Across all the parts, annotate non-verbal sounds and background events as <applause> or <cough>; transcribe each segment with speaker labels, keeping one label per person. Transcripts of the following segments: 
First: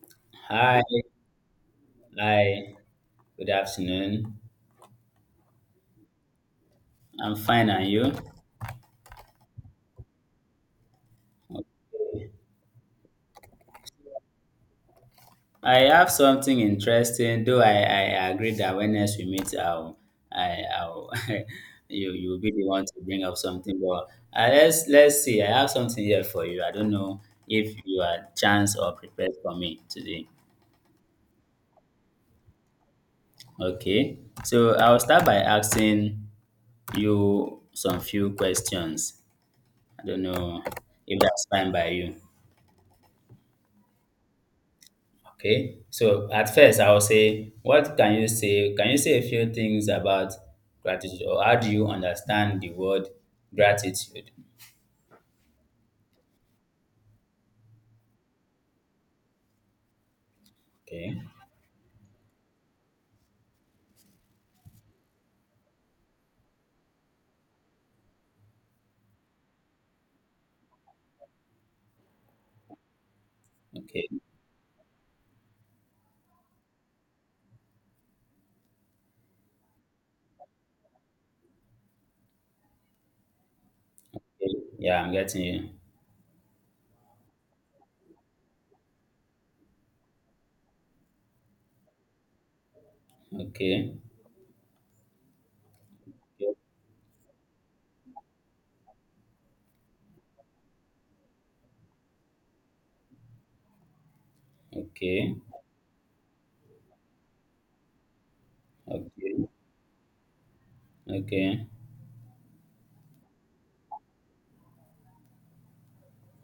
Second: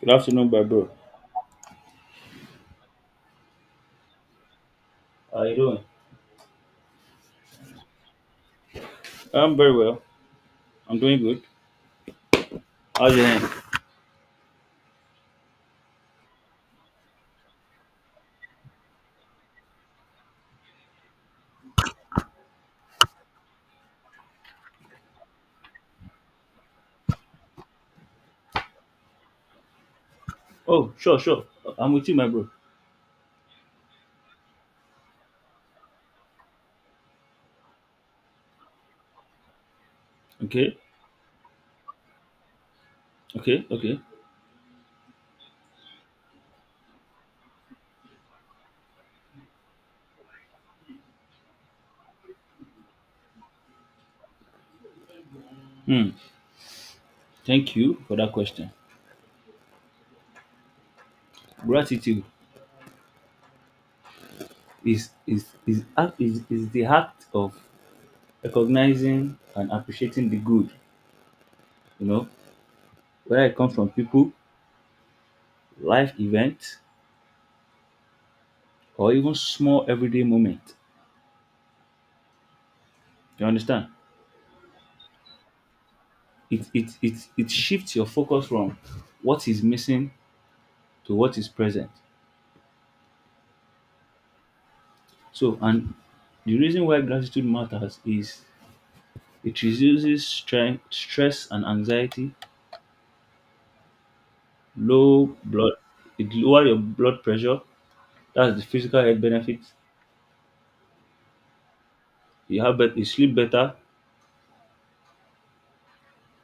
Speaker 1: Good afternoon, my
Speaker 2: Hi,
Speaker 1: bro.
Speaker 2: hi. Good afternoon.
Speaker 1: How are you doing?
Speaker 2: I'm fine, and you?
Speaker 1: I'm very well. I'm doing good.
Speaker 2: Okay.
Speaker 1: How's your hand?
Speaker 2: I have something interesting, though I agree that when next we meet, I'll, <laughs> you will be the one to bring up something. But let's see. I have something here for you. I don't know if you are chance or prepared for me today.
Speaker 1: Oh, sure, sure. I'm with you, my bro.
Speaker 2: Okay. So I'll start by asking you some few questions. I don't know
Speaker 1: Okay,
Speaker 2: if that's fine by you.
Speaker 1: okay, okay.
Speaker 2: Okay, so at first I'll say, what can you say? Can you say a few things about gratitude, or how do you understand the word gratitude?
Speaker 1: Hmm. Thank you for that question.
Speaker 2: Okay,
Speaker 1: Gratitude is the act of recognizing and appreciating the good, you know, whether it comes from
Speaker 2: okay,
Speaker 1: people, life events, or even small everyday moments. You understand?
Speaker 2: yeah, I'm getting you.
Speaker 1: It shifts your focus from what is missing to what is present.
Speaker 2: Okay,
Speaker 1: And the reason why gratitude matters is it reduces stress and anxiety, low
Speaker 2: okay,
Speaker 1: blood, it lower your blood pressure. That's the physical health
Speaker 2: okay,
Speaker 1: benefits.
Speaker 2: okay,
Speaker 1: You have you sleep better.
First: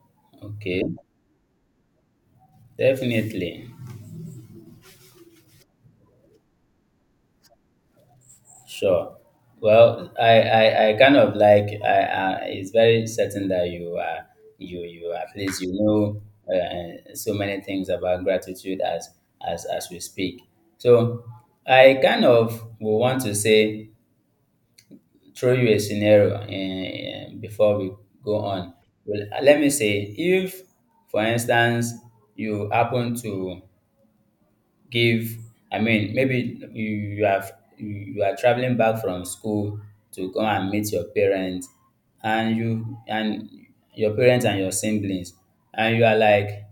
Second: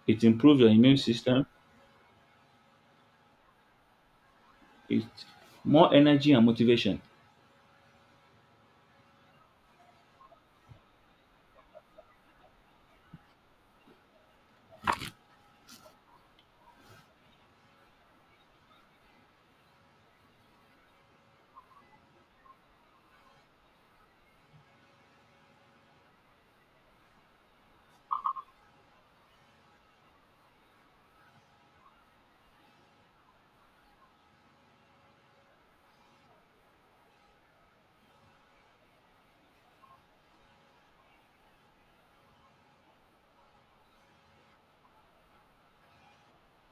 Speaker 1: It improves your
Speaker 2: okay,
Speaker 1: immune system.
Speaker 2: definitely.
Speaker 1: It's more energy and motivation.
Speaker 2: Sure. Well, I kind of like I it's very certain that you are you at least you know so many things about gratitude as as we speak. So I kind of will want to say throw you a scenario before we go on. Well, let me say if, for instance, you happen to give I mean maybe you you have you you are traveling back from school to come and meet your parents and your parents and your siblings and you are like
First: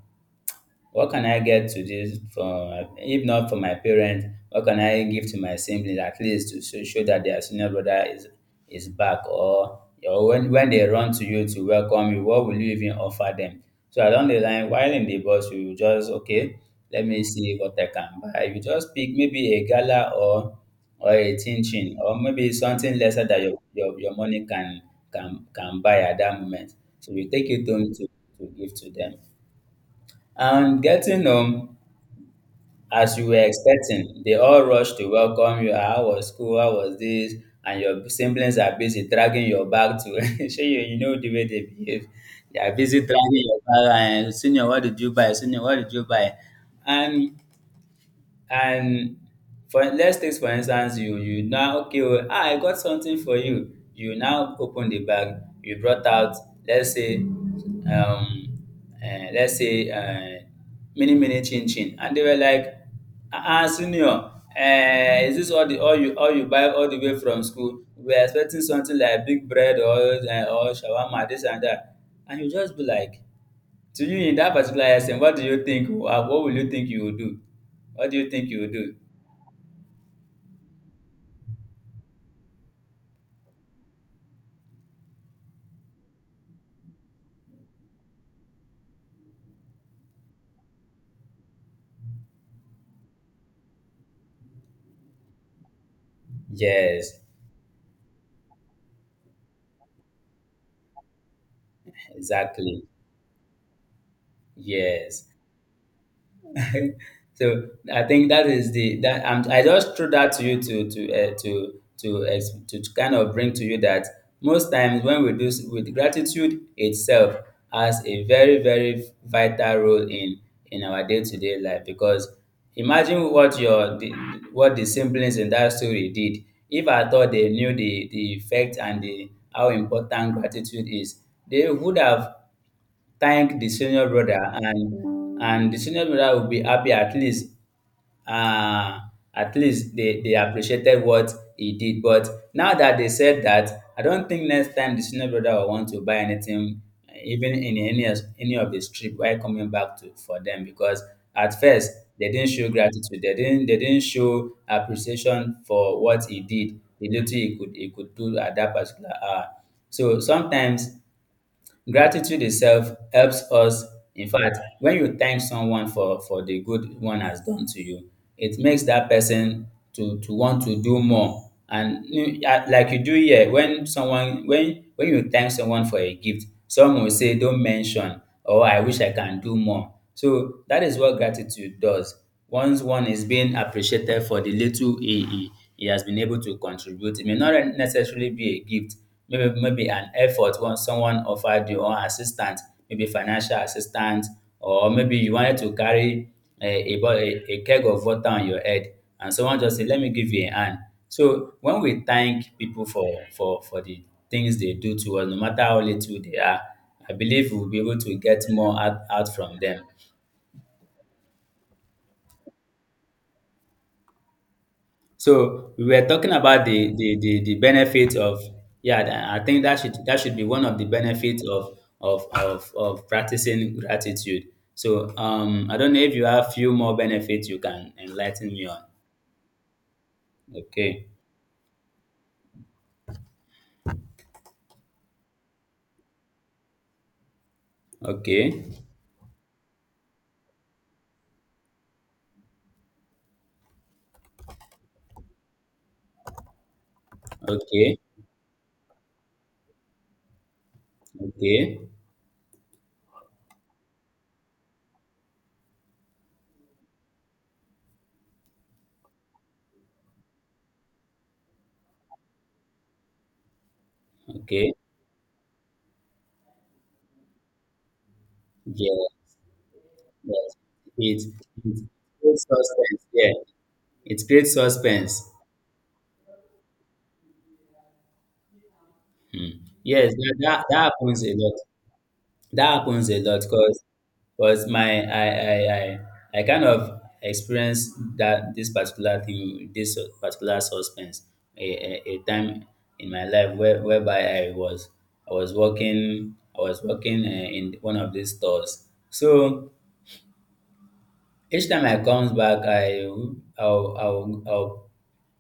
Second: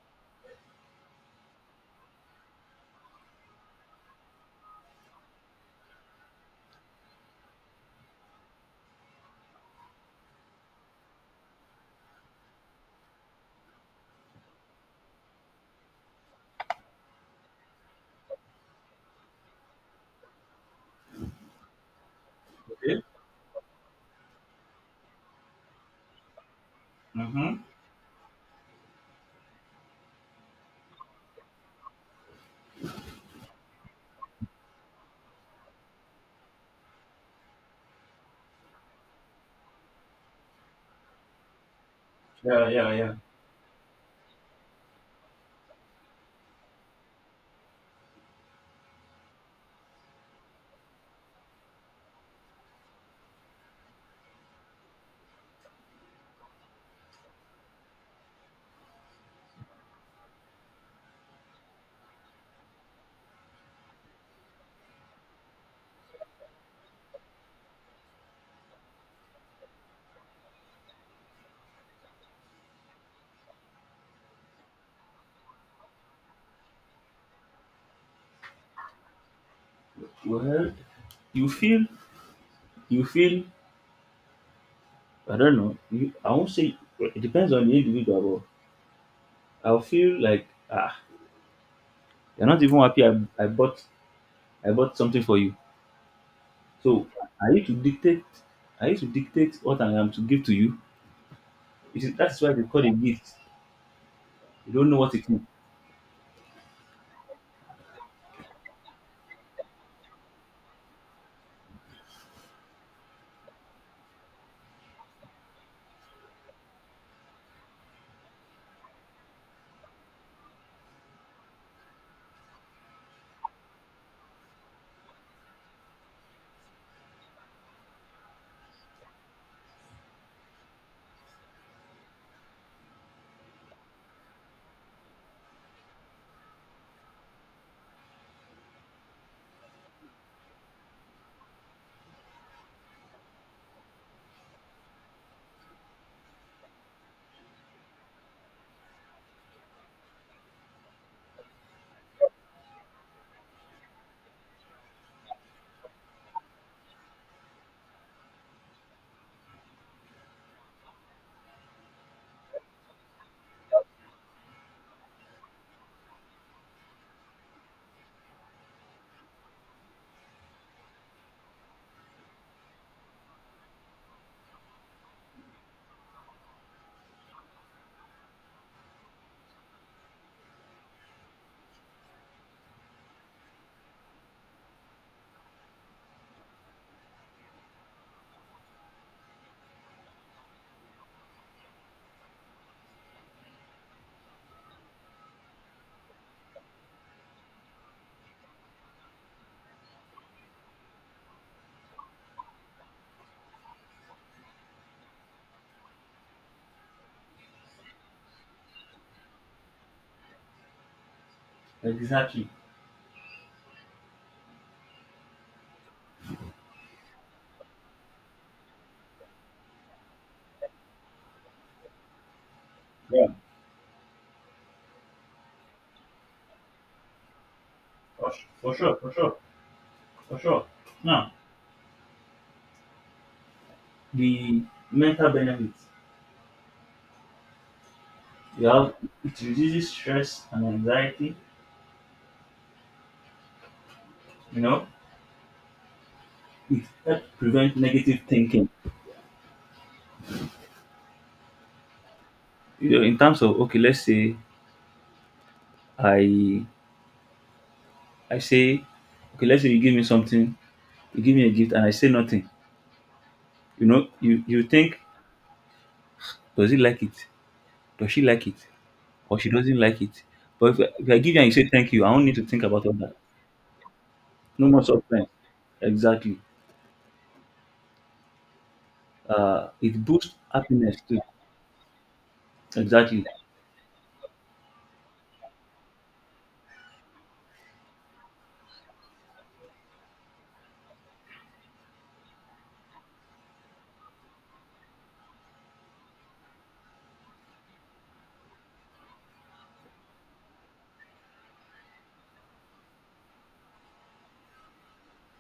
Speaker 2: what can I get to this for if not for my parents? What can I give to my siblings at least to show that their senior brother is back? Or when they run to you to welcome you, what will you even offer them? So along the line, while in the bus, you will just okay. Let me see what I can buy. You just pick maybe a gala or a chin chin or maybe something
Speaker 1: Okay.
Speaker 2: lesser that your money can can buy at that moment. So you take
Speaker 1: Mm-hmm.
Speaker 2: it home to give to them. And getting home, as you were expecting. They all rush to welcome you. "Ah, how was school? How was this? And your siblings are busy dragging your bag to <laughs> show you, you know the way they behave. They
Speaker 1: Yeah,
Speaker 2: are
Speaker 1: yeah,
Speaker 2: busy
Speaker 1: yeah.
Speaker 2: dragging your bag and senior, what did you buy? Senior, what did you buy? And and for let's take for instance, you now okay, oh, ah, I got something for you. You now open the bag. You brought out, let's say, let's say, mini chin chin, and they were like, ah, ah, senior, is this all you buy all the way from school? We are expecting something like big bread or or shawarma, this and that, and you just be like. To you in that particular instance, what do you think? What will you think you will do? What do you think you will do?
Speaker 1: Well, you feel, you feel. I don't know. I won't say. It depends on the individual. But I'll feel like ah, you're not even happy. I bought, I bought something for you. So
Speaker 2: Yes,
Speaker 1: I need to dictate I need to dictate what I am to give to you. It is that's why they call
Speaker 2: exactly.
Speaker 1: it gift. You don't know what it
Speaker 2: Yes.
Speaker 1: is.
Speaker 2: <laughs> So I think that is the that I just threw that to you to to ex- to kind of bring to you that most times when we do s- with gratitude itself has a very very vital role in our day to day life because imagine what the siblings in that story did if at all they knew the effect and the how important gratitude is they would have thank the senior brother and the senior brother will be happy uh at least they appreciated what he did but now that they said that I don't think next time the senior brother will want to buy anything even in any of his trip while coming back to for them because at first they didn't show gratitude they didn't show appreciation for what he did the little he could do at that particular hour so sometimes gratitude itself helps us. In fact, when you thank someone for the good one has done to you, it makes that person to want to do more. And you- ah, like you do here, when someone when you thank someone for a gift, some will say, "Don't mention," or "I wish I can do more." So that is what gratitude does. Once one is being appreciated for the little he has been able to contribute, it may not necessarily be a gift, maybe an effort when someone offered you or assistance, maybe financial assistance, or maybe you wanted to carry a, a keg of water on your head and someone just said, let me give you a hand. So when we thank people for the things they do to us, no matter how little they are, I believe we'll be able to get more out, out from them.
Speaker 1: Exactly.
Speaker 2: So we were talking about the benefits of yeah. Th- I think that should be one of the benefits of of
Speaker 1: Yeah.
Speaker 2: practicing gratitude. So I don't know if you have few more benefits you can
Speaker 1: For, su-
Speaker 2: enlighten me
Speaker 1: for
Speaker 2: on.
Speaker 1: sure. For sure. For sure.
Speaker 2: Okay,
Speaker 1: Now the mental benefits.
Speaker 2: okay,
Speaker 1: You have it reduces stress and anxiety. You know, it helps prevent
Speaker 2: okay,
Speaker 1: negative thinking.
Speaker 2: okay,
Speaker 1: You know, in terms of okay, let's say I I say okay, let's say you give me something, you give me a gift and I say nothing. You know, you
Speaker 2: okay.
Speaker 1: think, does he like it? Does she like it
Speaker 2: Yeah,
Speaker 1: or she doesn't like it?
Speaker 2: yes.
Speaker 1: But if I
Speaker 2: It
Speaker 1: give you and you say
Speaker 2: it
Speaker 1: thank you, I don't need
Speaker 2: creates
Speaker 1: to think about all
Speaker 2: suspense.
Speaker 1: that.
Speaker 2: Yeah, it creates
Speaker 1: No more suffering.
Speaker 2: suspense.
Speaker 1: Exactly. It
Speaker 2: Yes,
Speaker 1: boosts
Speaker 2: that
Speaker 1: happiness too.
Speaker 2: happens a lot. That happens a
Speaker 1: Exactly.
Speaker 2: lot because my I kind of experienced that this particular thing with this particular suspense a, a time in my life where, whereby I was working in one of these stores so each time I comes back I'll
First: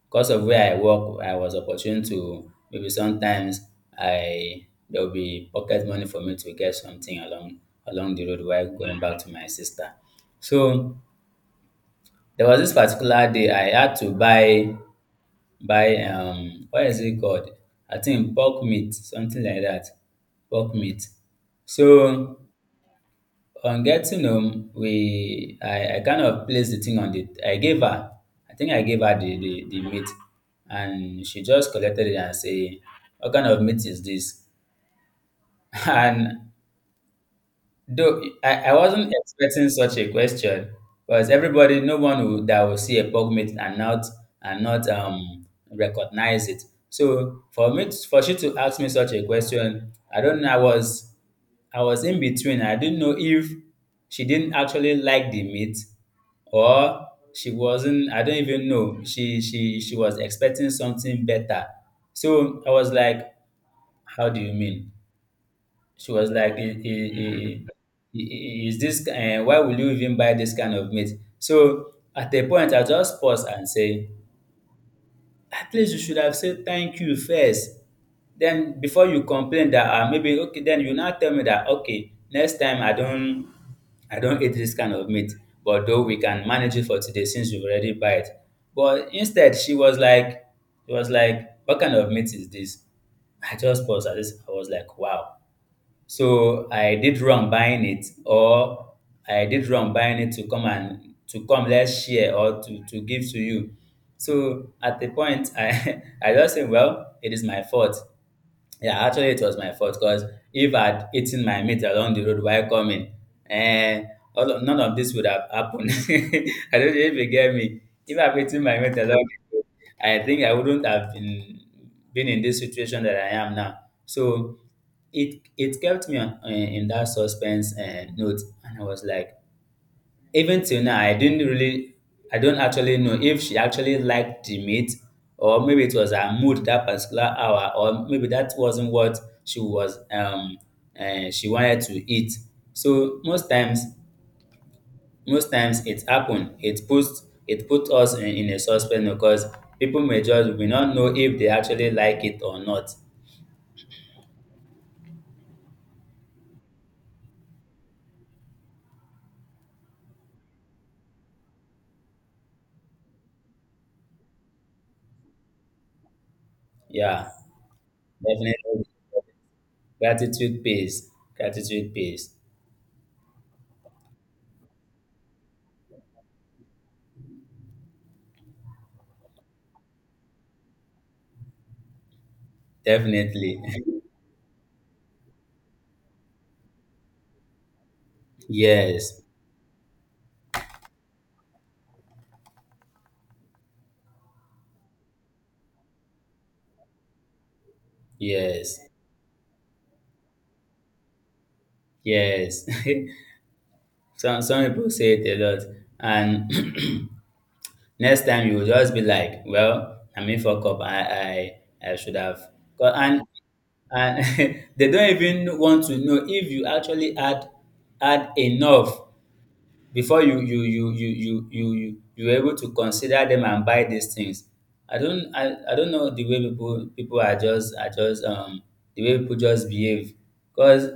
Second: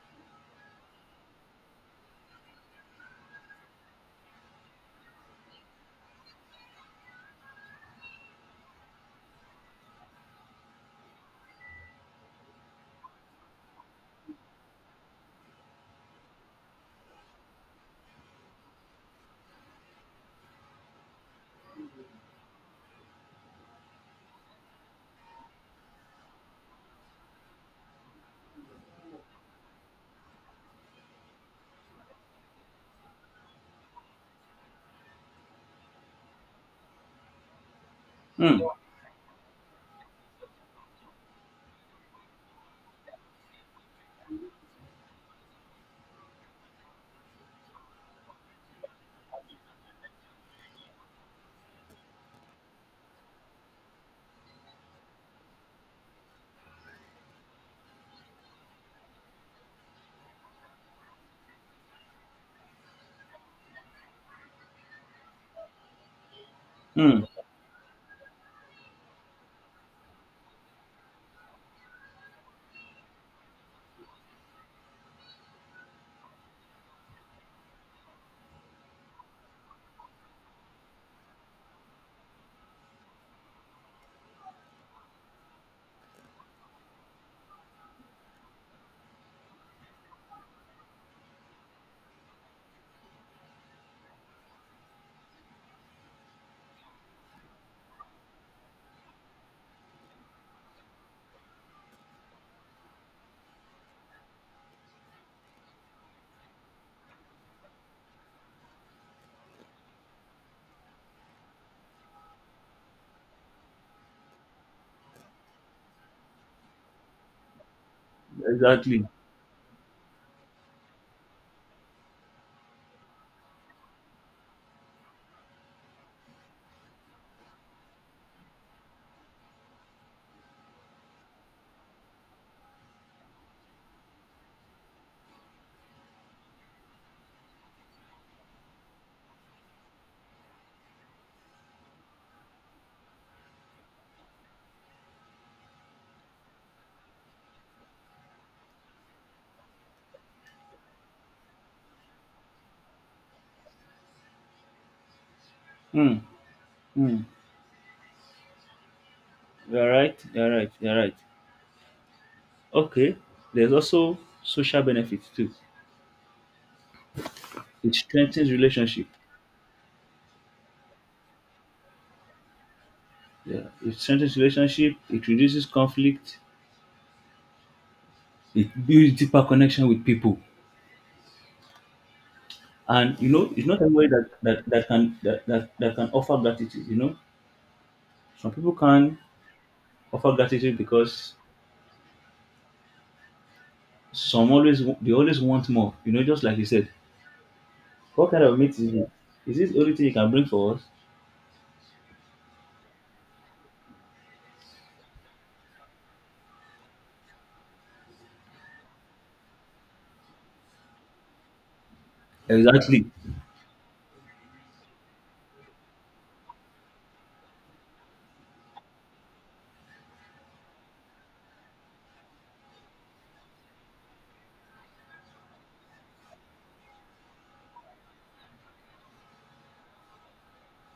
Speaker 2: because of where I work, I was opportune to maybe sometimes I there will be pocket money for me to get something along the road while going back to my sister. So there was this particular day I had to buy what is it called? I think pork meat, something like that. Pork meat. So on getting home, we I kind of placed the thing on the I gave her. I think I gave her the meat and she just collected it and say, what kind of meat is this? <laughs> And though
Speaker 1: Mm,
Speaker 2: I wasn't expecting such a question because everybody, no one will, that will see a POG meeting and not recognize it. So for me, to- for she to ask me such a question, I don't know. I was in between. I didn't know if she didn't actually like the meat or she wasn't. I don't even know. She was expecting something better. So I was like, how do you mean? She was like,
Speaker 1: mm,
Speaker 2: I- is this, why will you even buy this kind of meat? So at a point, I just pause and say, at least you should have said thank you first. Then before you complain that maybe, okay, then you now tell me that, okay, next time I don't. I don't eat this kind of meat, but though we can manage it for today since you've already buy it. But instead, she was like, "It was like, what kind of meat is this? I just paused at this. I was like, wow. So I did wrong buying it or I did wrong buying it to come and to come let's share or to give to you. So at the point I <laughs> I just say, well, it is my fault. Yeah, actually, it was my fault because if I'd eaten my meat along the road while coming, eh, all of, none of this would have happened. <laughs> I don't know if you get me. If I've eaten my meat
Speaker 1: exactly.
Speaker 2: along the road, I think I wouldn't have been in this situation that I am now. So it kept me on, in that suspense and note, and I was like, even till now, I didn't really, I don't actually know if she actually liked the meat or maybe it was her mood that particular hour or maybe that wasn't what she was, she wanted to eat. So most times it happened. It puts, it put us in a suspense because people may just will not know if they actually like it or not.
Speaker 1: Mm, mm. You're right. You're right. You're right. Okay. There's also social benefits too.
Speaker 2: Yeah,
Speaker 1: It strengthens
Speaker 2: definitely.
Speaker 1: relationship.
Speaker 2: Gratitude pays. Gratitude pays.
Speaker 1: Yeah. It strengthens relationship. It reduces conflict. It builds deeper connection with people. And you know,
Speaker 2: Definitely.
Speaker 1: it's not
Speaker 2: <laughs>
Speaker 1: everybody that can offer gratitude. You know, some people can
Speaker 2: Yes,
Speaker 1: offer gratitude because some always they always want more. You know, just like you said, what kind of meat
Speaker 2: yes.
Speaker 1: is it? Is this the only thing you can bring for us?
Speaker 2: Yes, <laughs> some people say it a lot, and <clears throat> next time you will just be like, well, I mean, fuck up. I should have. 'Cause-
Speaker 1: Exactly.
Speaker 2: And <laughs> they don't even want to know if you actually add enough before you were able to consider them and buy these things. I don't know the way people are just the way people just behave. Cause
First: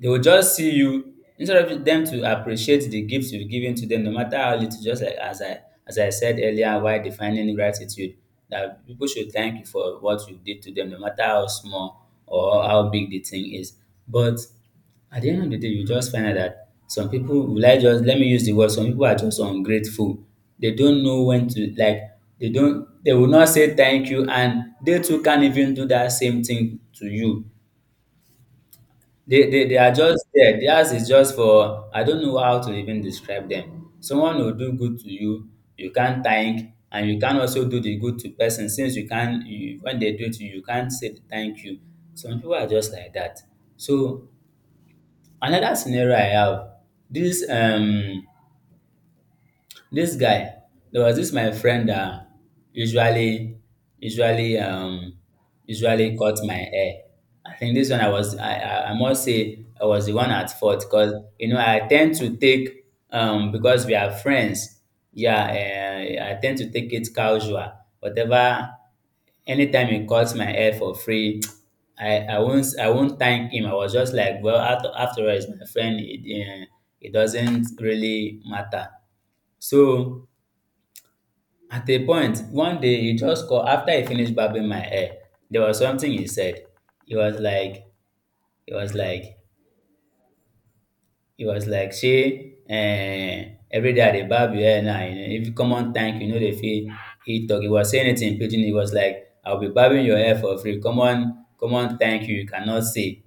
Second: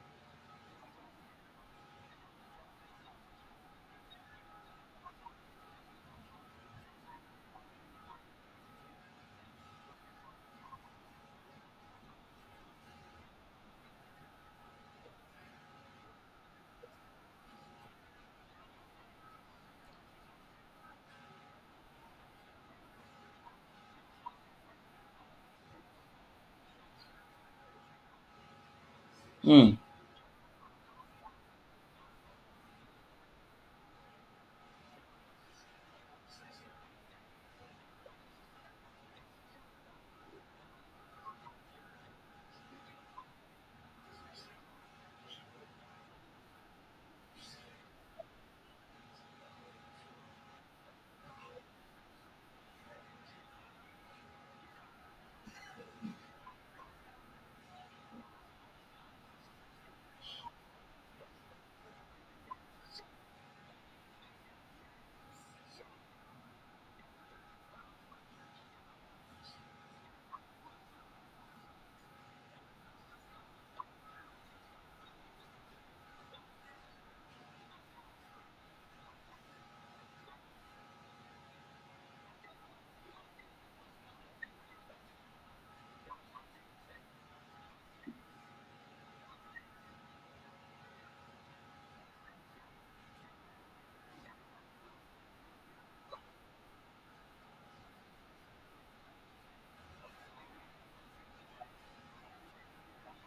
Speaker 2: they will just see you instead of them to appreciate the gifts you've given to them, no matter how little. Just like as I said earlier, while defining gratitude, that people should thank you for what you did to them, no matter how small or how big the thing is. But at the end of the day, you just find out that some people will I just let me use the word, some people are just ungrateful. They don't know when to, like, they will not say thank you, and they too can't even do that same thing to you. They they
Speaker 1: Hmm.
Speaker 2: they are just there. Theirs is just for, I don't know how to even describe them. Someone will do good to you, you can't thank, and you can also do the good to person since you can't you, when they do it to you, you can't say thank you. Some people are just like that. So another scenario I have, this um this guy, there was this my friend that usually, usually, um, usually cut my hair. I think this one, I must say, I was the one at fault because you know I tend to take, because we are friends. Yeah, I tend to take it casual. Whatever, anytime he cuts my hair for free, <tsk> I won't thank him. I was just like, well, after all, he's my friend. It doesn't really matter. So at a point, one day he just called after he finished barbing my hair. There was something he said. He was like, he was like, he was like, shey every day I dey barb your hair now, you know, if common thank you no dey fit fit talk. He was saying it in pidgin. He was like, I will be barbing your hair for free. Common common thank you you cannot say.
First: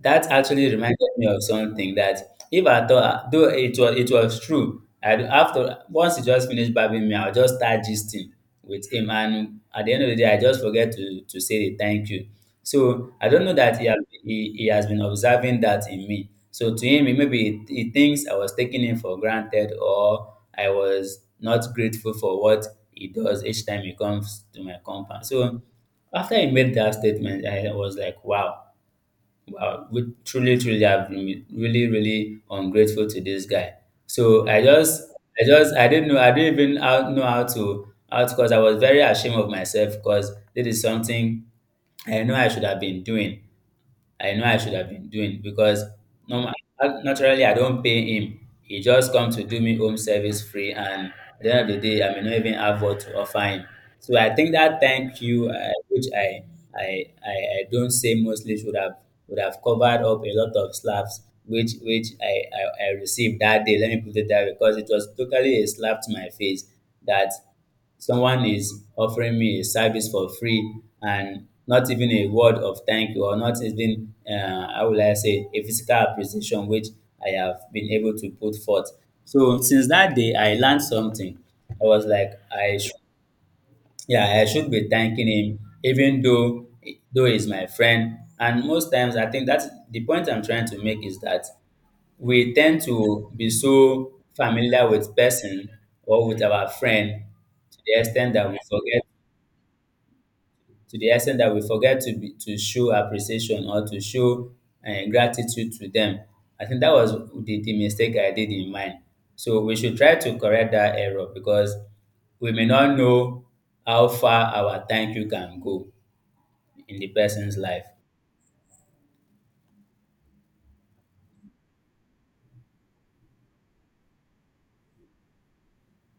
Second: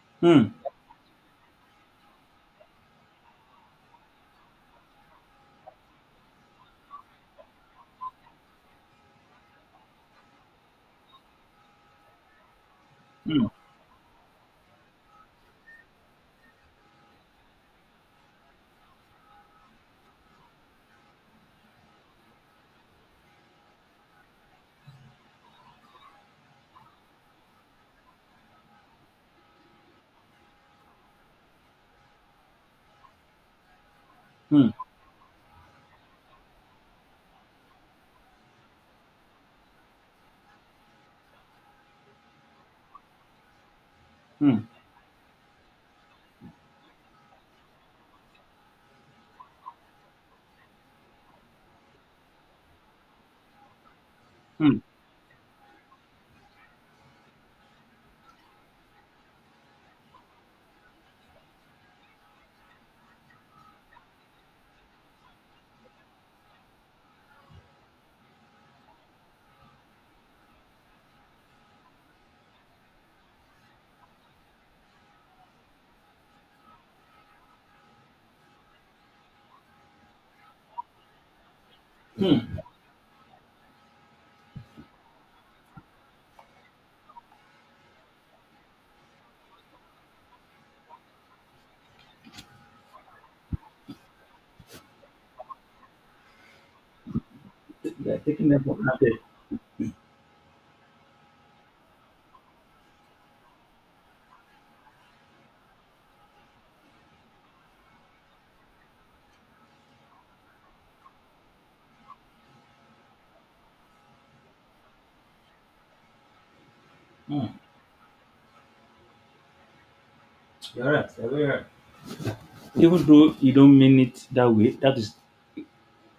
Speaker 2: That
Speaker 1: Hmm.
Speaker 2: actually reminded me of something that if I thought, though it was true, I after once he just finished barbing me, I'll just start gisting with him, and at the end of the day, I just forget to say the thank you. So I don't
Speaker 1: Hmm.
Speaker 2: know that he has been observing that in me. So to him, maybe he thinks I was taking him for granted, or I was not grateful for what he does each time he comes to my compound. So after he made that statement, I was like, wow. Wow, truly, truly, I've been really, really ungrateful to this guy. So I
Speaker 1: Hmm.
Speaker 2: just, I just, I didn't know, I didn't even how- know how to, because I was very ashamed of myself, because this is something I know I should have been doing. I know I
Speaker 1: Hmm.
Speaker 2: should have been doing because normal, naturally I don't pay him. He just come to do me home service free, and at the end of the day, I may not even have what to offer him. So I think
Speaker 1: Hmm.
Speaker 2: that thank you, which I don't say mostly should have would have covered up a lot of slaps which I received that day. Let me put it that way, because it was totally a slap to my face that someone is offering me a service for free and not even a word of thank you, or not even how will I say, a physical appreciation which I have been able to put forth. So since that day I learned something. I was like, I should, yeah, I should be thanking him, even though he's my friend. And most times, I think that's the point I'm trying to make, is that we tend to be so familiar with person or with our friend to the
Speaker 1: They are
Speaker 2: extent
Speaker 1: taking
Speaker 2: that we
Speaker 1: them for
Speaker 2: forget
Speaker 1: granted.
Speaker 2: to the extent that we forget to be, to show appreciation, or to show gratitude to them. I think that was the mistake I did in mine. So we should try to correct that error, because we may not know how far our thank you can go in the person's
Speaker 1: Hmm.
Speaker 2: life.
Speaker 1: You're right. You're very right. Even though you don't mean it that way, that is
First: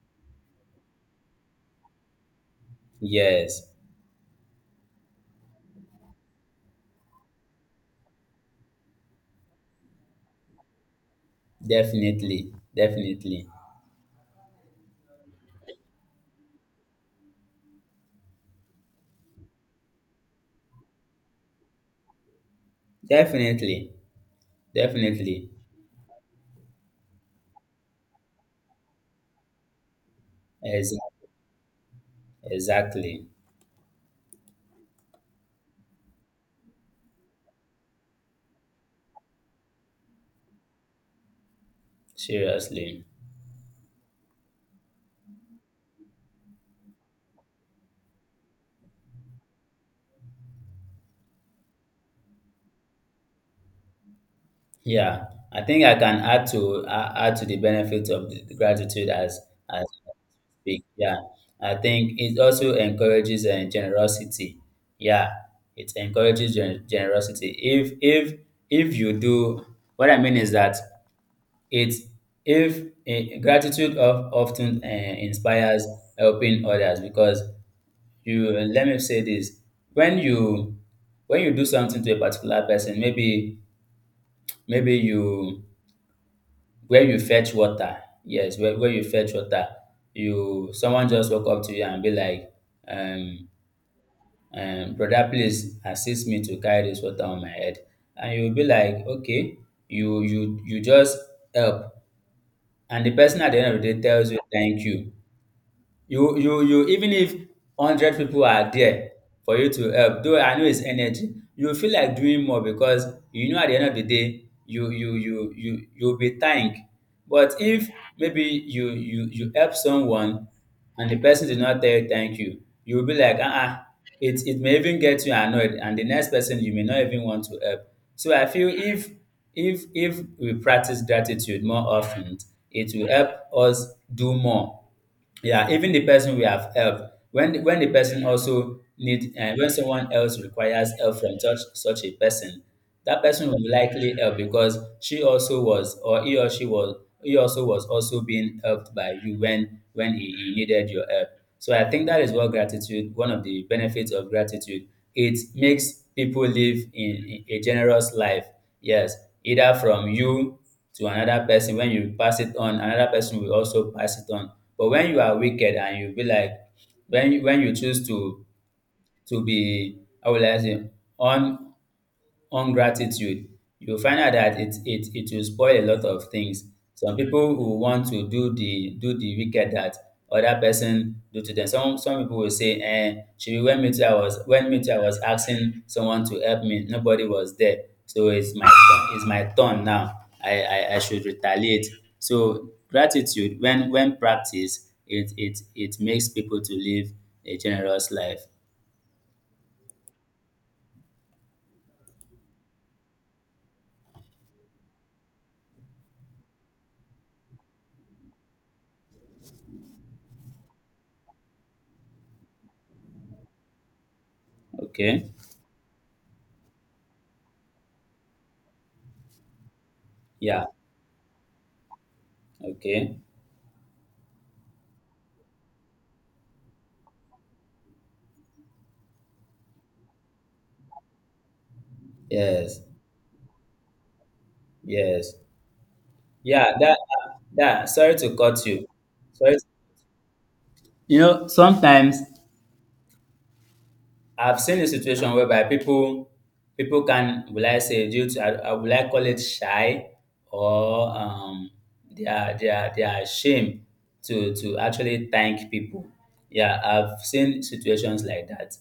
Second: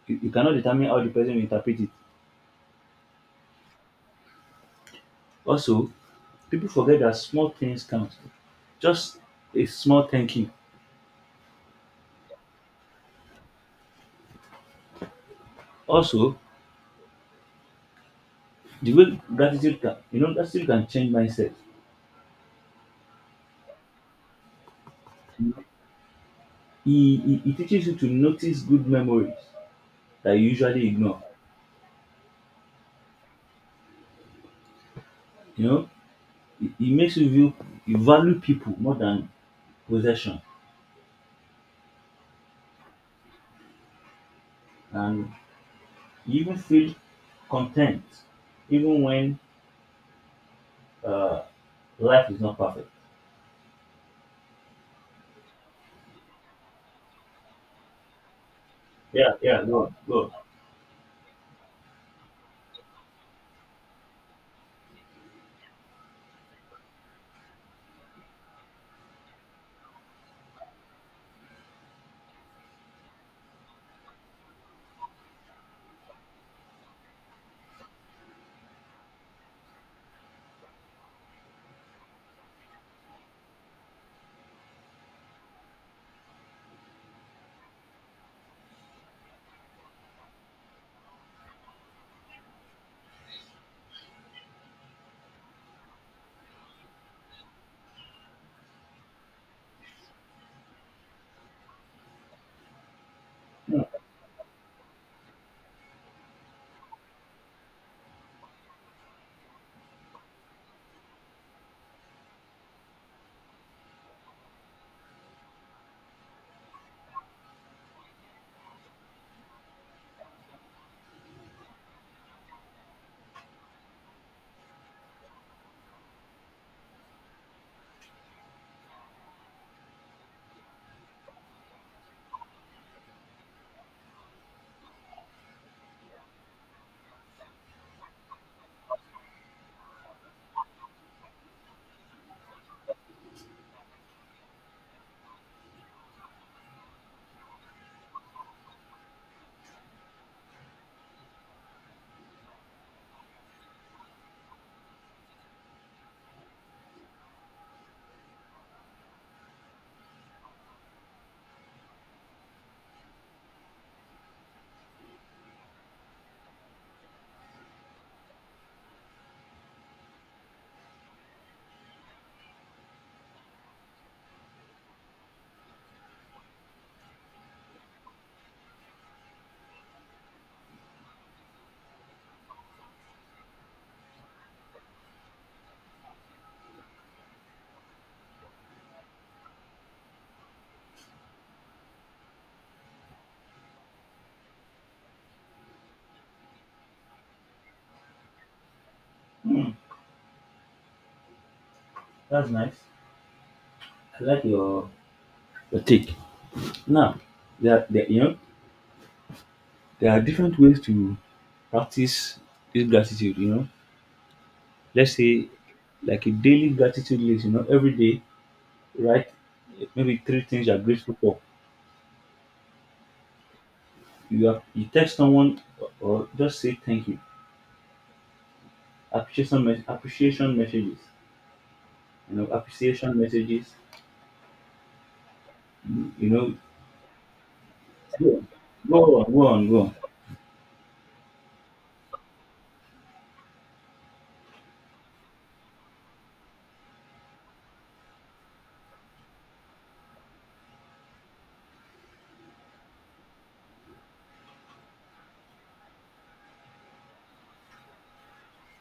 Speaker 1: you, you cannot determine how the person will interpret it.
Speaker 2: Yes,
Speaker 1: Also, people forget that small things count. Just a small thank you.
Speaker 2: definitely, definitely,
Speaker 1: Also, the way gratitude can you know gratitude can change mindset.
Speaker 2: definitely, definitely.
Speaker 1: He teaches you to notice good memories that you usually ignore.
Speaker 2: Exactly. Exactly.
Speaker 1: You know, it makes you view you value people more than possession,
Speaker 2: Seriously.
Speaker 1: and you even feel content even when uh, life is not perfect.
Speaker 2: Yeah. I think I can add to the benefits of the gratitude
Speaker 1: Yeah,
Speaker 2: as
Speaker 1: yeah, go
Speaker 2: as
Speaker 1: on,
Speaker 2: I
Speaker 1: go on.
Speaker 2: speak. Yeah. I think it also encourages generosity. Yeah. It encourages generosity. If you do what I mean is that, it if eh, gratitude often inspires helping others, because you let me say this. When you, when you do something to a particular person, maybe maybe you where you fetch water, yes, where you fetch water, you someone just walk up to you and be like, um brother, please assist me to carry this water on my head, and you be like, okay, you just help, and the person at the end of
Speaker 1: Yeah,
Speaker 2: the day tells you thank you. Even if 100 people are there for you to help, though I know it's energy, you feel like doing more, because you know at the end of the day you'll be thanked. But if maybe you you help someone, and the person did not tell you thank you, you'll be like, uh-uh, it may even get you annoyed, and the next person you may not even want to help. So I feel, if we practice gratitude more often, it will help us do more. Yeah, even the person we have helped, when the person also need when someone else requires help from such a person, that person will likely help, because she also was or he or she was he also was also being helped by you when he needed your help. So I think that is what gratitude one of the benefits of gratitude, it makes people live in a generous life. Yes, either from you to another person. When you pass it on, another person will also pass it on. But when you are wicked, and you be like, when you choose to be, how will I say, un on gratitude, you'll find out that it will spoil a lot of things. Some people will want to do the wicked that other person do to them. Some people will say, eh, should be when me too, I was asking someone to help me, nobody was there. So it's my turn now. I should retaliate. So gratitude, when practiced, it makes people to live a generous life.
Speaker 1: that's nice. I like your take. Now, you know, there are different ways to practice this gratitude. You know, let's
Speaker 2: Okay?
Speaker 1: say like a daily gratitude list. You know, every day, right, maybe three
Speaker 2: Yeah.
Speaker 1: things you're grateful for.
Speaker 2: Okay.
Speaker 1: You have, you text someone or just say thank you. Appreciation messages. You know,
Speaker 2: Yes.
Speaker 1: appreciation messages.
Speaker 2: Yes.
Speaker 1: You know,
Speaker 2: Yeah, that that sorry to cut you.
Speaker 1: go on, go
Speaker 2: Sorry.
Speaker 1: on, go on.
Speaker 2: You know, sometimes I've seen a situation whereby people can will I say due to, I call it, shy, or they are ashamed to actually thank people. Yeah, I've seen situations like that.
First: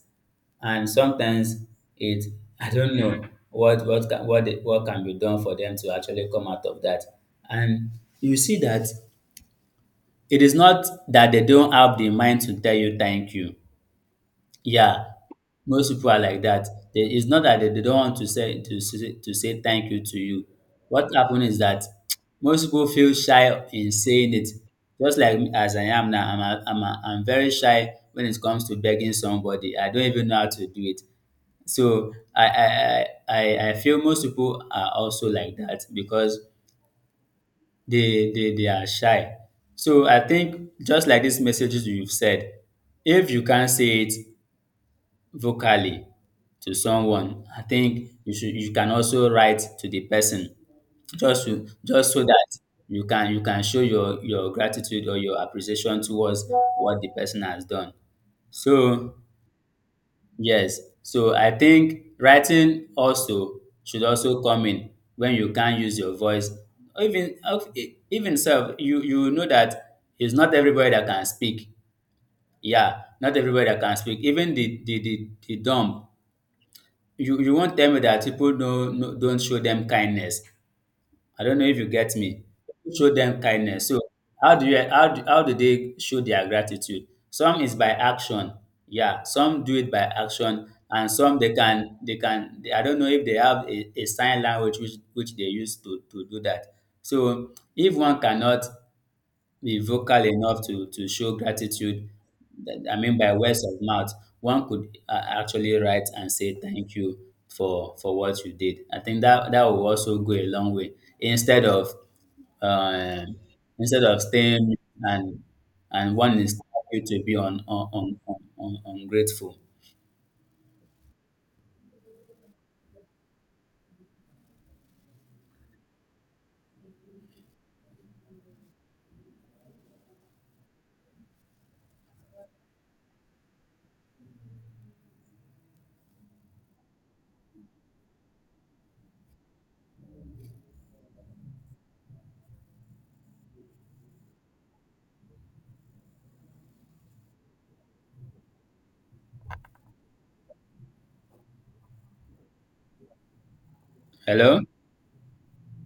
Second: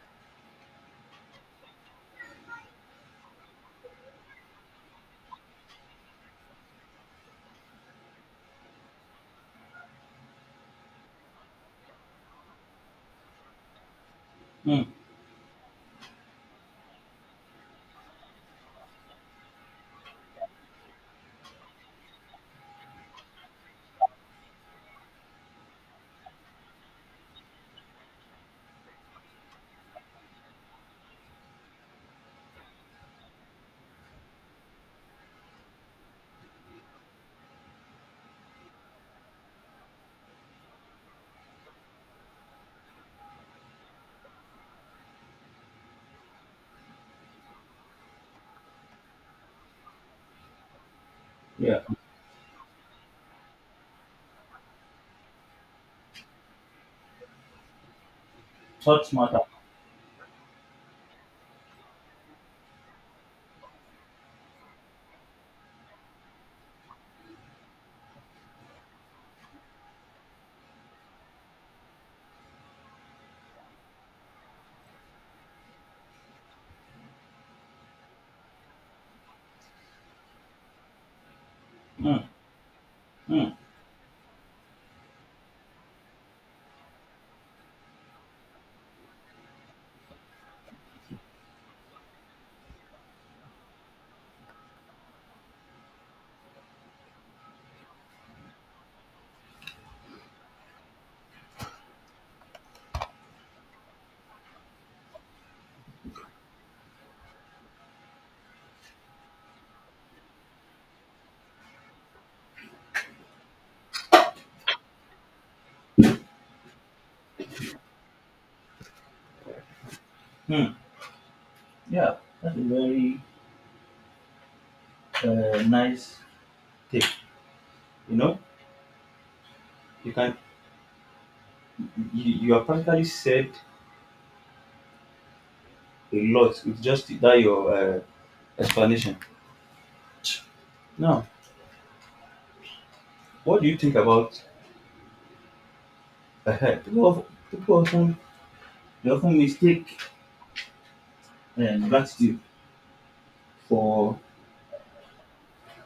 Speaker 2: And sometimes it <laughs> I don't know what can be done for them to actually come out of that, and you see that it is not that they don't have the mind to tell you thank you.
Speaker 1: Mm,
Speaker 2: Yeah, most people are like that. It's not that they don't want to say, to say thank you to you. What happened is that <tsk> most people feel shy in saying it. Just like me, as I am now, I'm very shy when it comes to begging somebody. I don't even know how to do it. So I feel most people are also like that, because they are shy. So I think, just like these messages you've said, if you can't say it vocally to someone, I think you can also write to the person, just
Speaker 1: yeah,
Speaker 2: just so that you can show your gratitude or your appreciation towards what the person has done.
Speaker 1: thoughts
Speaker 2: So
Speaker 1: matter.
Speaker 2: yes. So I think writing also should also come in, when you can't use your voice. Even, okay, even self, you know that it's not everybody that can speak. Yeah, not everybody that can speak. Even the dumb. You won't tell me that people don't, don't show them kindness. I don't know if you get
Speaker 1: Mm,
Speaker 2: me. Show them
Speaker 1: mm,
Speaker 2: kindness. So how do you how do they show their gratitude? Some is by action. Yeah, some do it by action, and some they can. I don't know if they have a sign language which they use to do that. So if one cannot be vocal enough to show gratitude. I mean, by words of mouth, one could actually write and say thank you for what you did. I think that will also go a long way instead of uh, instead of staying and and one is happy to be on ungrateful.
Speaker 1: mm. Yeah, that's a very nice take. You know, you can you have practically said a lot with just that your explanation. Now, what do you think about ahead? People often they often mistake gratitude for.
Speaker 2: Hello.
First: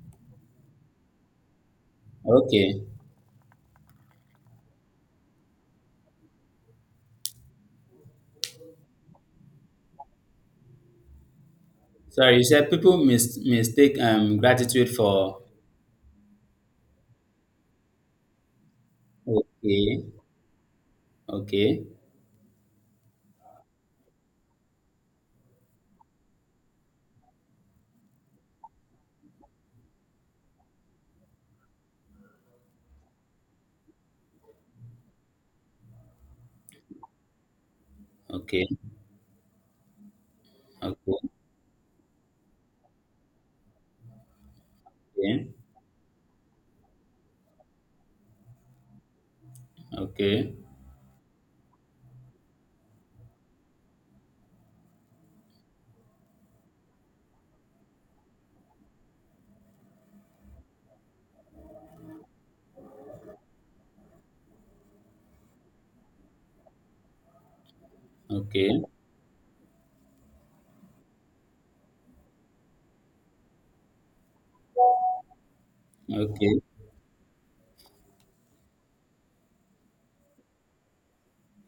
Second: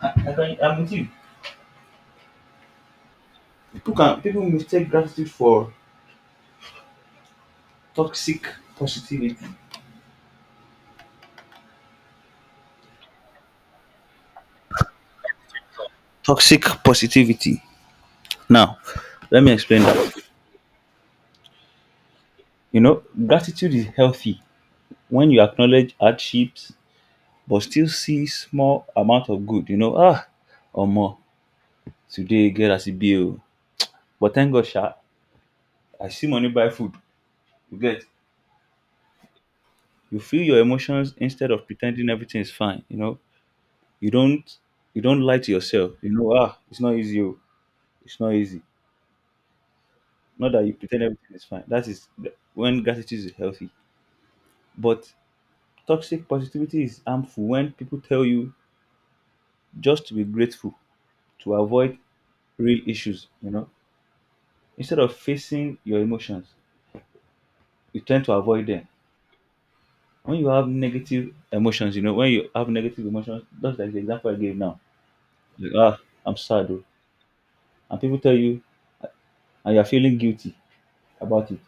Speaker 1: I can, I'm with you.
Speaker 2: Okay.
Speaker 1: People mistake gratitude for toxic positivity.
Speaker 2: Sorry, you said people mistake gratitude for.
Speaker 1: Toxic positivity. Now, let me explain
Speaker 2: Okay,
Speaker 1: that.
Speaker 2: okay,
Speaker 1: You know, gratitude is healthy when you acknowledge hardships but still see small amount of good. You know, ah, or more today get as it be. Oh. But thank God, sha, I see money buy food. You get.
Speaker 2: okay,
Speaker 1: You feel your emotions
Speaker 2: okay,
Speaker 1: instead of pretending everything is fine. You know, You don't you don't lie
Speaker 2: okay.
Speaker 1: to yourself. You know, ah, it's not easy. Oh, it's not easy. Not
Speaker 2: Okay,
Speaker 1: that you pretend everything is fine. That is when gratitude is healthy. But toxic positivity is harmful when people tell you just to be grateful to avoid real issues, you know. Instead of facing your emotions, you tend to avoid
Speaker 2: okay,
Speaker 1: them. When you have negative emotions, you know, when you have negative emotions, just like the example I gave now, like, ah, I'm
Speaker 2: okay.
Speaker 1: sad, oh, and people tell you, and you're feeling guilty about it,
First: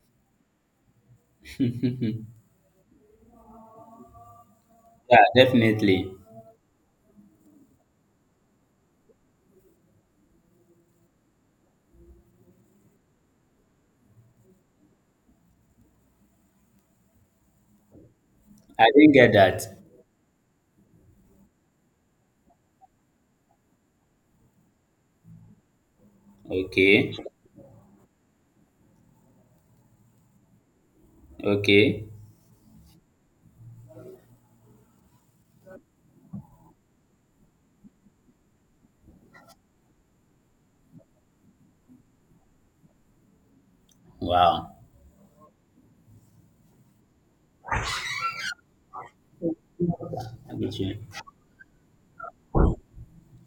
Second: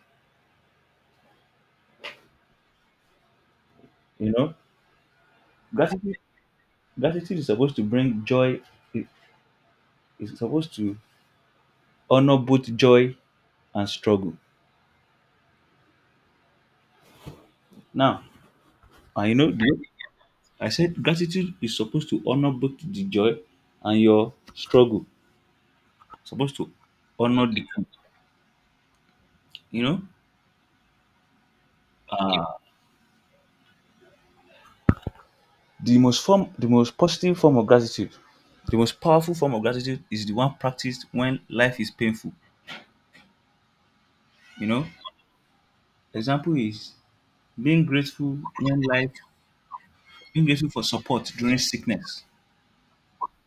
Speaker 1: you know.
Speaker 2: Yeah, definitely.
Speaker 1: Gratitude Gratitude is supposed to bring joy, it- it's supposed to honor both joy and struggle. Now,
Speaker 2: I didn't
Speaker 1: and
Speaker 2: get
Speaker 1: you know,
Speaker 2: that.
Speaker 1: I said gratitude is supposed to honor both the joy and your struggle. It's supposed to
Speaker 2: Okay,
Speaker 1: honor the two, you know.
Speaker 2: okay.
Speaker 1: The most positive form of gratitude, the most powerful form of gratitude is the one practiced when life is painful. You
Speaker 2: Wow.
Speaker 1: know, example is being grateful when life being
Speaker 2: I
Speaker 1: grateful
Speaker 2: get
Speaker 1: for
Speaker 2: you.
Speaker 1: support during sickness.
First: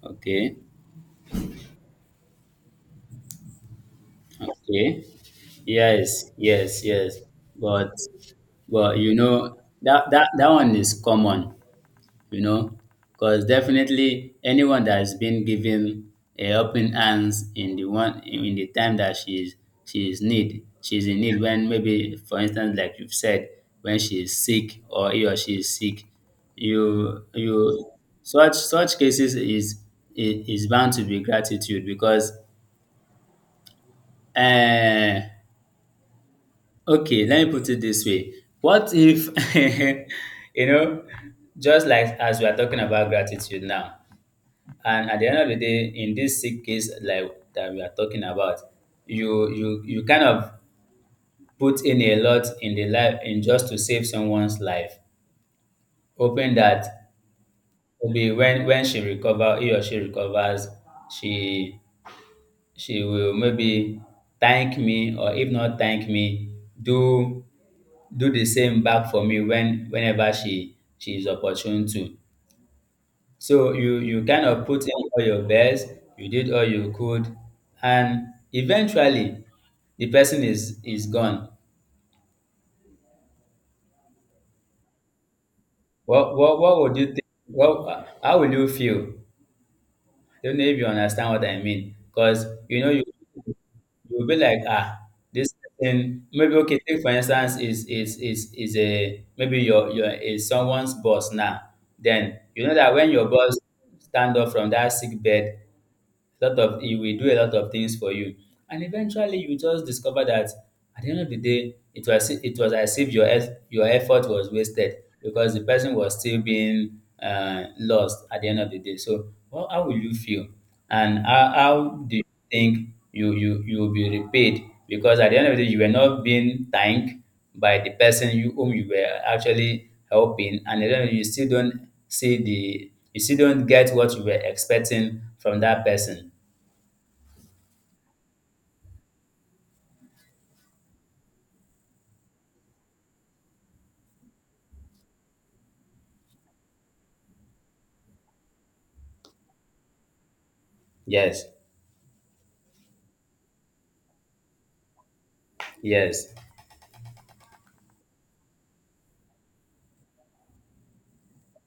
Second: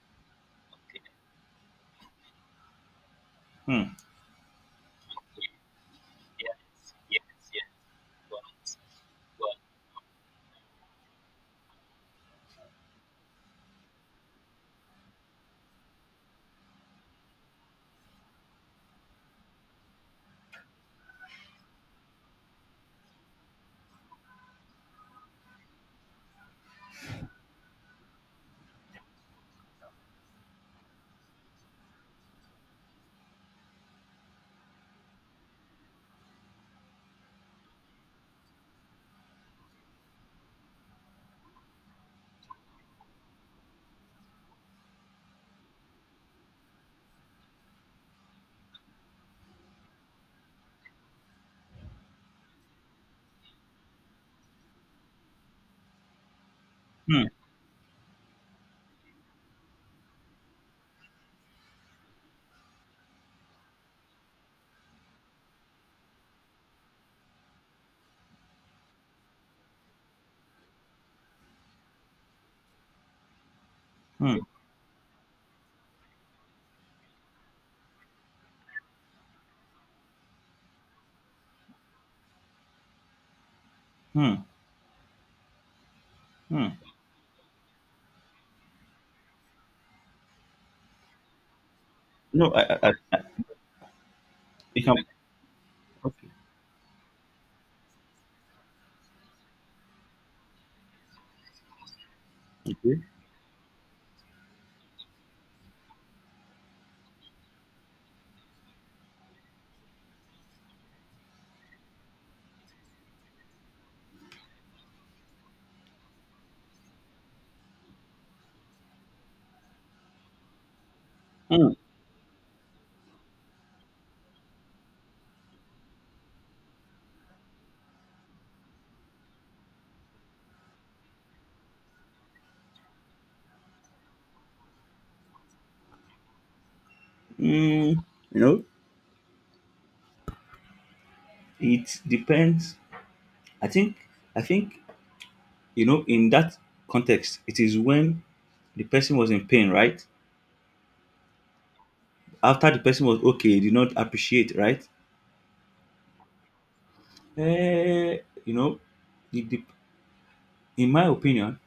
Speaker 2: Okay,
Speaker 1: Hmm.
Speaker 2: okay. Yes, yes, yes. But, but you know that that one is common, you know, because definitely anyone that's been given a helping hands in the one in the time that she's need she's in need, when maybe for instance like you've said, when she is sick or he or she is sick, you such cases is bound to be gratitude because uh okay, let me put it this way. What if <laughs> you know, just like as we are talking about gratitude now. And at the end of the day, in this sick case like that we are talking about, you kind of put in a lot in the life in just to save someone's life, hoping that
Speaker 1: Hmm.
Speaker 2: maybe when he or she recovers, she she will maybe thank me, or if not thank me, do do the same back for me when whenever she is opportune to. So you
Speaker 1: Hmm.
Speaker 2: kind of put in all your best, you did all you could, and eventually the person is gone.
Speaker 1: Hmm.
Speaker 2: What what
Speaker 1: Hmm.
Speaker 2: what would you think? What how will you feel? Don't know if you understand what I mean, because
Speaker 1: No,
Speaker 2: you know you
Speaker 1: I
Speaker 2: you'll be like,
Speaker 1: you can.
Speaker 2: ah, this person,
Speaker 1: Okay.
Speaker 2: maybe, okay, take for instance, is a maybe your is someone's boss now. Then you know that
Speaker 1: Okay.
Speaker 2: when your boss stand up from that sick bed, lot of he will do a lot of things for you, and eventually you just discover that at the end of the day, it was as if your your effort was wasted, because the person was still being lost at the end of the day. So how will you feel, and
Speaker 1: Mm.
Speaker 2: how do you think you will be repaid? Because at the end of the day, you were not being thanked by the person you whom you were actually helping, and then you still don't see the you still don't get what you were expecting from that person.
Speaker 1: Mm, you know, it depends. I think, I think, you know, in that context, it is when the person was in pain, right?
Speaker 2: Yes,
Speaker 1: After the person was okay, did not appreciate, right?
Speaker 2: yes.
Speaker 1: Eh, you know, the, the, in my opinion,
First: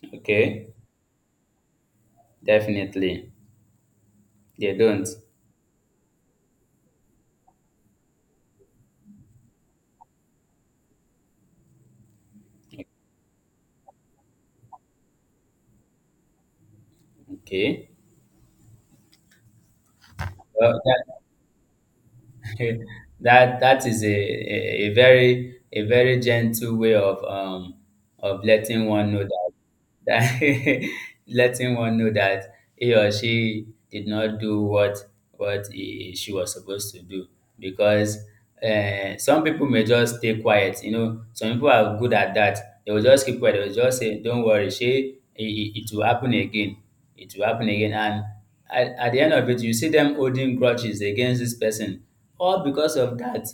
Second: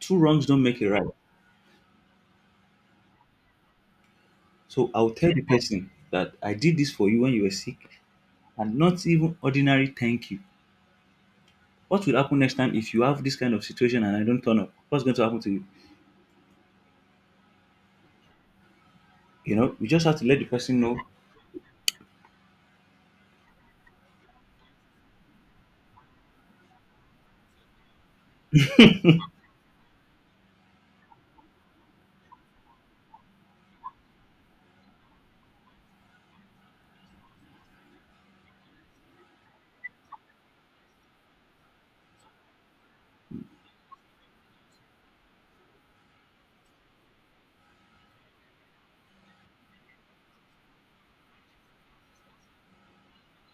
Speaker 1: two wrongs don't
Speaker 2: Okay,
Speaker 1: make a right.
Speaker 2: definitely. They
Speaker 1: So
Speaker 2: don't.
Speaker 1: I'll tell the person that I did this for you when you were sick, and not even ordinary thank you. What will happen next time if you have this kind of situation and I don't turn up? What's going to happen to you?
Speaker 2: Okay.
Speaker 1: You know, you just have to let the person know.
Speaker 2: Well, that, <laughs> that that is a very gentle way of letting one know that that <laughs> letting one know that he or she did not do what he, she was supposed to do, because some people may just stay quiet. You know, some people are good at that. They will just keep quiet, they will just say, don't worry, she it, it it will happen again, it will happen again. And at the end of it, you see them holding grudges against this person, all because of that,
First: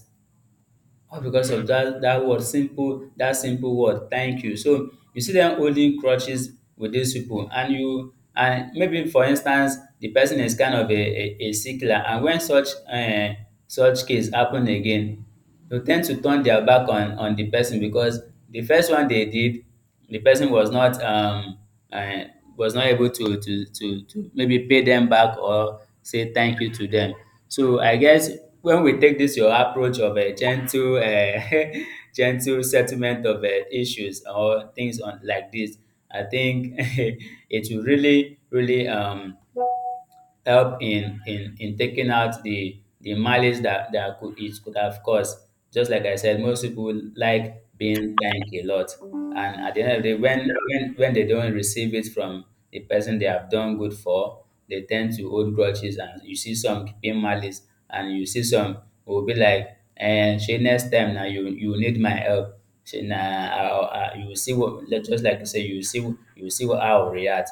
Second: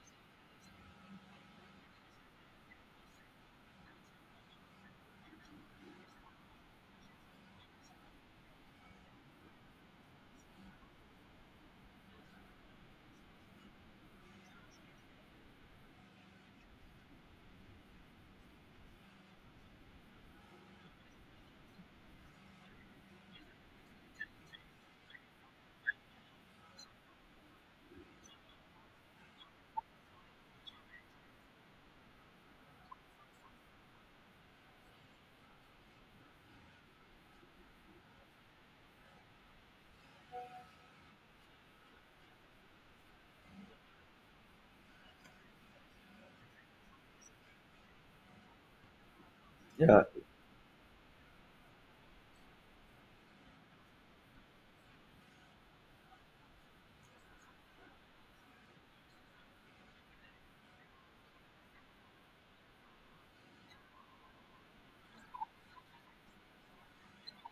Speaker 2: all because of that, that word simple, that simple word, thank you. So you see them holding crutches with these people, and you, and maybe for instance the person is kind of a sickler, and when such such case happen again, they tend to turn their back on the person, because the first one they did, the person uh, was not able to, to maybe pay them back or say thank you to them. So I guess when we take this your approach of a gentle, <laughs> gentle settlement of issues or things on like this, I think <laughs> it will really really help in taking out the malice that that could it could have caused. Just like I said, most people like being thanked a lot, and at the end
Speaker 1: Yeah,
Speaker 2: of the day, when when they don't receive it from the person they have done good for, they tend to hold grudges, and you see some keeping malice, and you see some will be like, "And she next time now you need my help." She na I, you will see what just like you say, you will see, you will see how I will react.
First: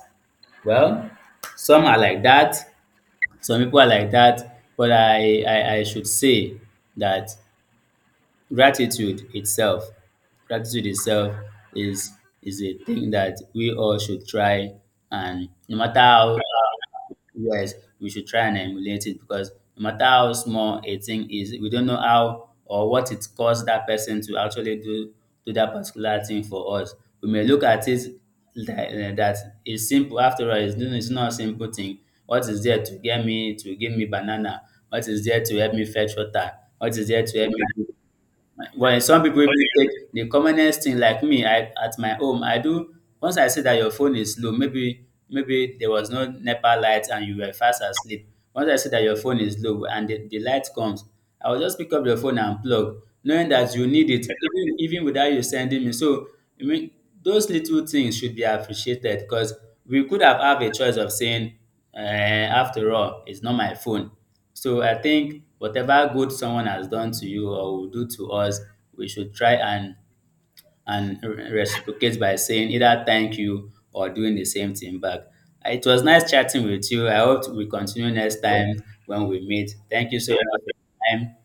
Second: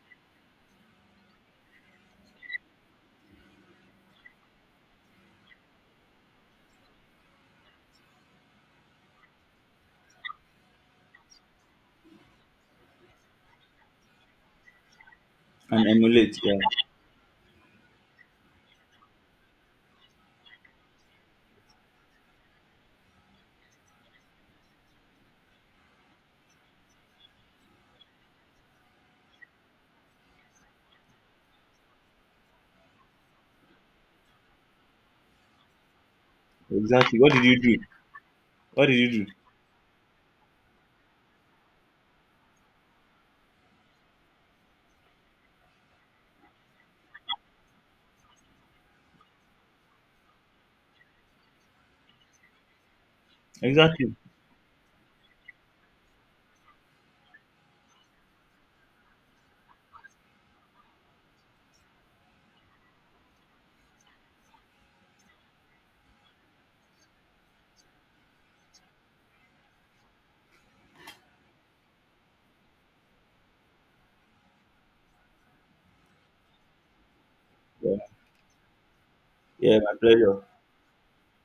Speaker 2: Well, some are like that, some people are like that, but I should say that gratitude itself, gratitude itself is is a thing that we all should try, and no
Speaker 1: and
Speaker 2: matter
Speaker 1: emulate.
Speaker 2: how.
Speaker 1: Yeah,
Speaker 2: Yes, we should try and emulate it, because no matter how small a thing is, we don't know how or what it caused that person to actually do that particular thing for us. We may look at it that, eh, that it's simple after all. It's, it's not a simple thing. What is there to get me to give me banana? What is there to help me fetch water? What is
Speaker 1: exactly.
Speaker 2: there
Speaker 1: What
Speaker 2: to
Speaker 1: did
Speaker 2: help
Speaker 1: you do?
Speaker 2: me?
Speaker 1: What did
Speaker 2: Well, some
Speaker 1: you do?
Speaker 2: people What even take the commonest thing like me. I at my home, I do. Once I see that your phone is low, maybe maybe there was no NEPA light and you were fast asleep. Once I see that your phone is low and the light comes, I will just pick up your phone and plug, knowing that you need
Speaker 1: Exactly.
Speaker 2: it, even even without you sending me. So I mean, those little things should be appreciated because we could have a choice of saying, after all, it's not my phone. So I think whatever good someone has done to you or will do to us, we should try and reciprocate by saying either thank you or doing the same thing back. It was nice chatting with you. I hope we
Speaker 1: Yeah,
Speaker 2: continue next time when we meet.
Speaker 1: yeah, my
Speaker 2: Thank you so
Speaker 1: pleasure.
Speaker 2: much for your time.